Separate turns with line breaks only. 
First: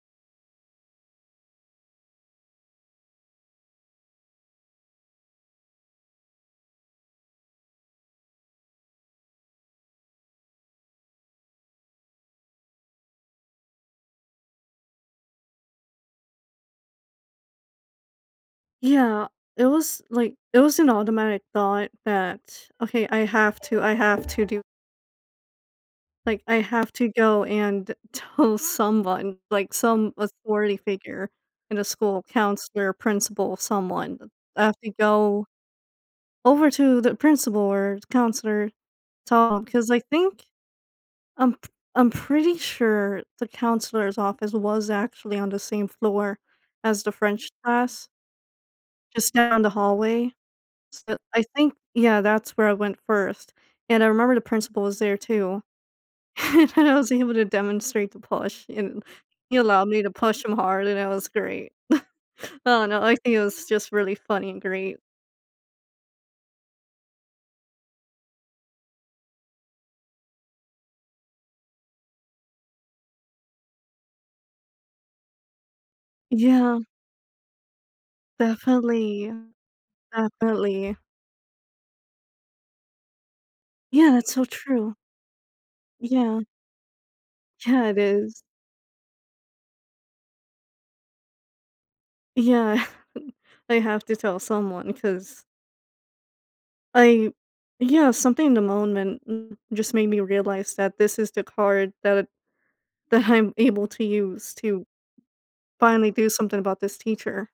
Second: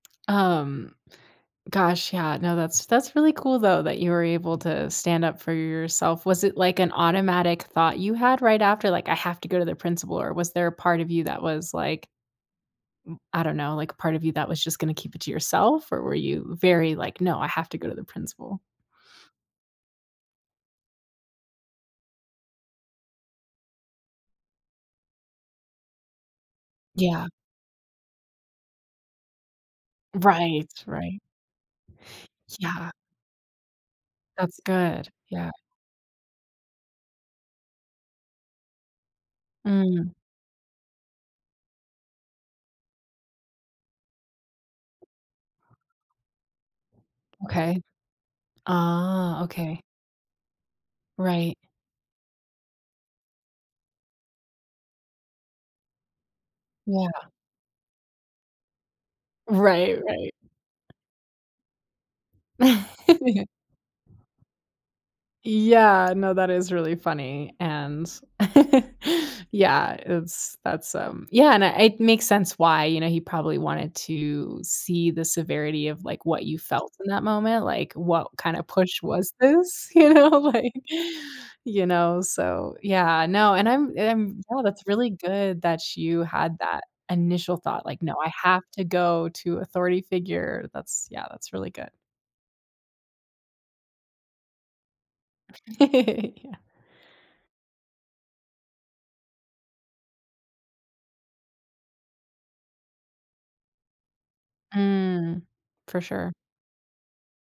Um, gosh, yeah no that's that's really cool though, that you were able to stand up for yourself, was it like an automatic thought you had right after, like, “I have to go to the principal” or was there a part of you that was, like, m I don't know, like a part of you that was just gonna keep it to yourself or were you very like, “No, I have to go to the principal.”
Yeah, it was, like, it was an automatic thought that, “Okay I have to I have to do“ like “I have to
Yeah.
go and tell someone, like some
Right,
authority
right.
figure in the school
Yeah.
counselor, principal, someone.
That's
I have to
good,
go
yeah.
over to the principal or counselor, talk “'cause I
Mm.
think I'm p I'm pretty sure the counselor's office was actually on the same floor as the French
Okay,
class just
ah,
down the
okay.
hallway. So I
Right.
think, yeah, that's where I went first and I remember the principal was there too. and I
Yeah.
was able to demonstrate the push and he allowed
Right,
me to
right.
push him hard and it was great I don't know, I think it was just really funny and great.
Yeah, no that is really funny and yeah it's that's, um, yeah and I it makes sense why, you know, he probably wanted to see the severity of, like, what you
Yeah.
felt in that moment, like, what kinda push
Definitely,
was this? You know? Like,
definitely.
you know? So yeah, no and I'm
Yeah, that's
I'm
so
no that's
true.
really good that you
Yeah.
had that initial thought,
Yeah it
like, no, "I
is.
have to go to authority figure." That's, yeah, that's really good.
Yeah I have to tell someone 'cause
Yeah.
like yeah, something in the moment just made me realize that this is the card that that I'm able to use to
Mm, for
finally do
sure.
something about this teacher.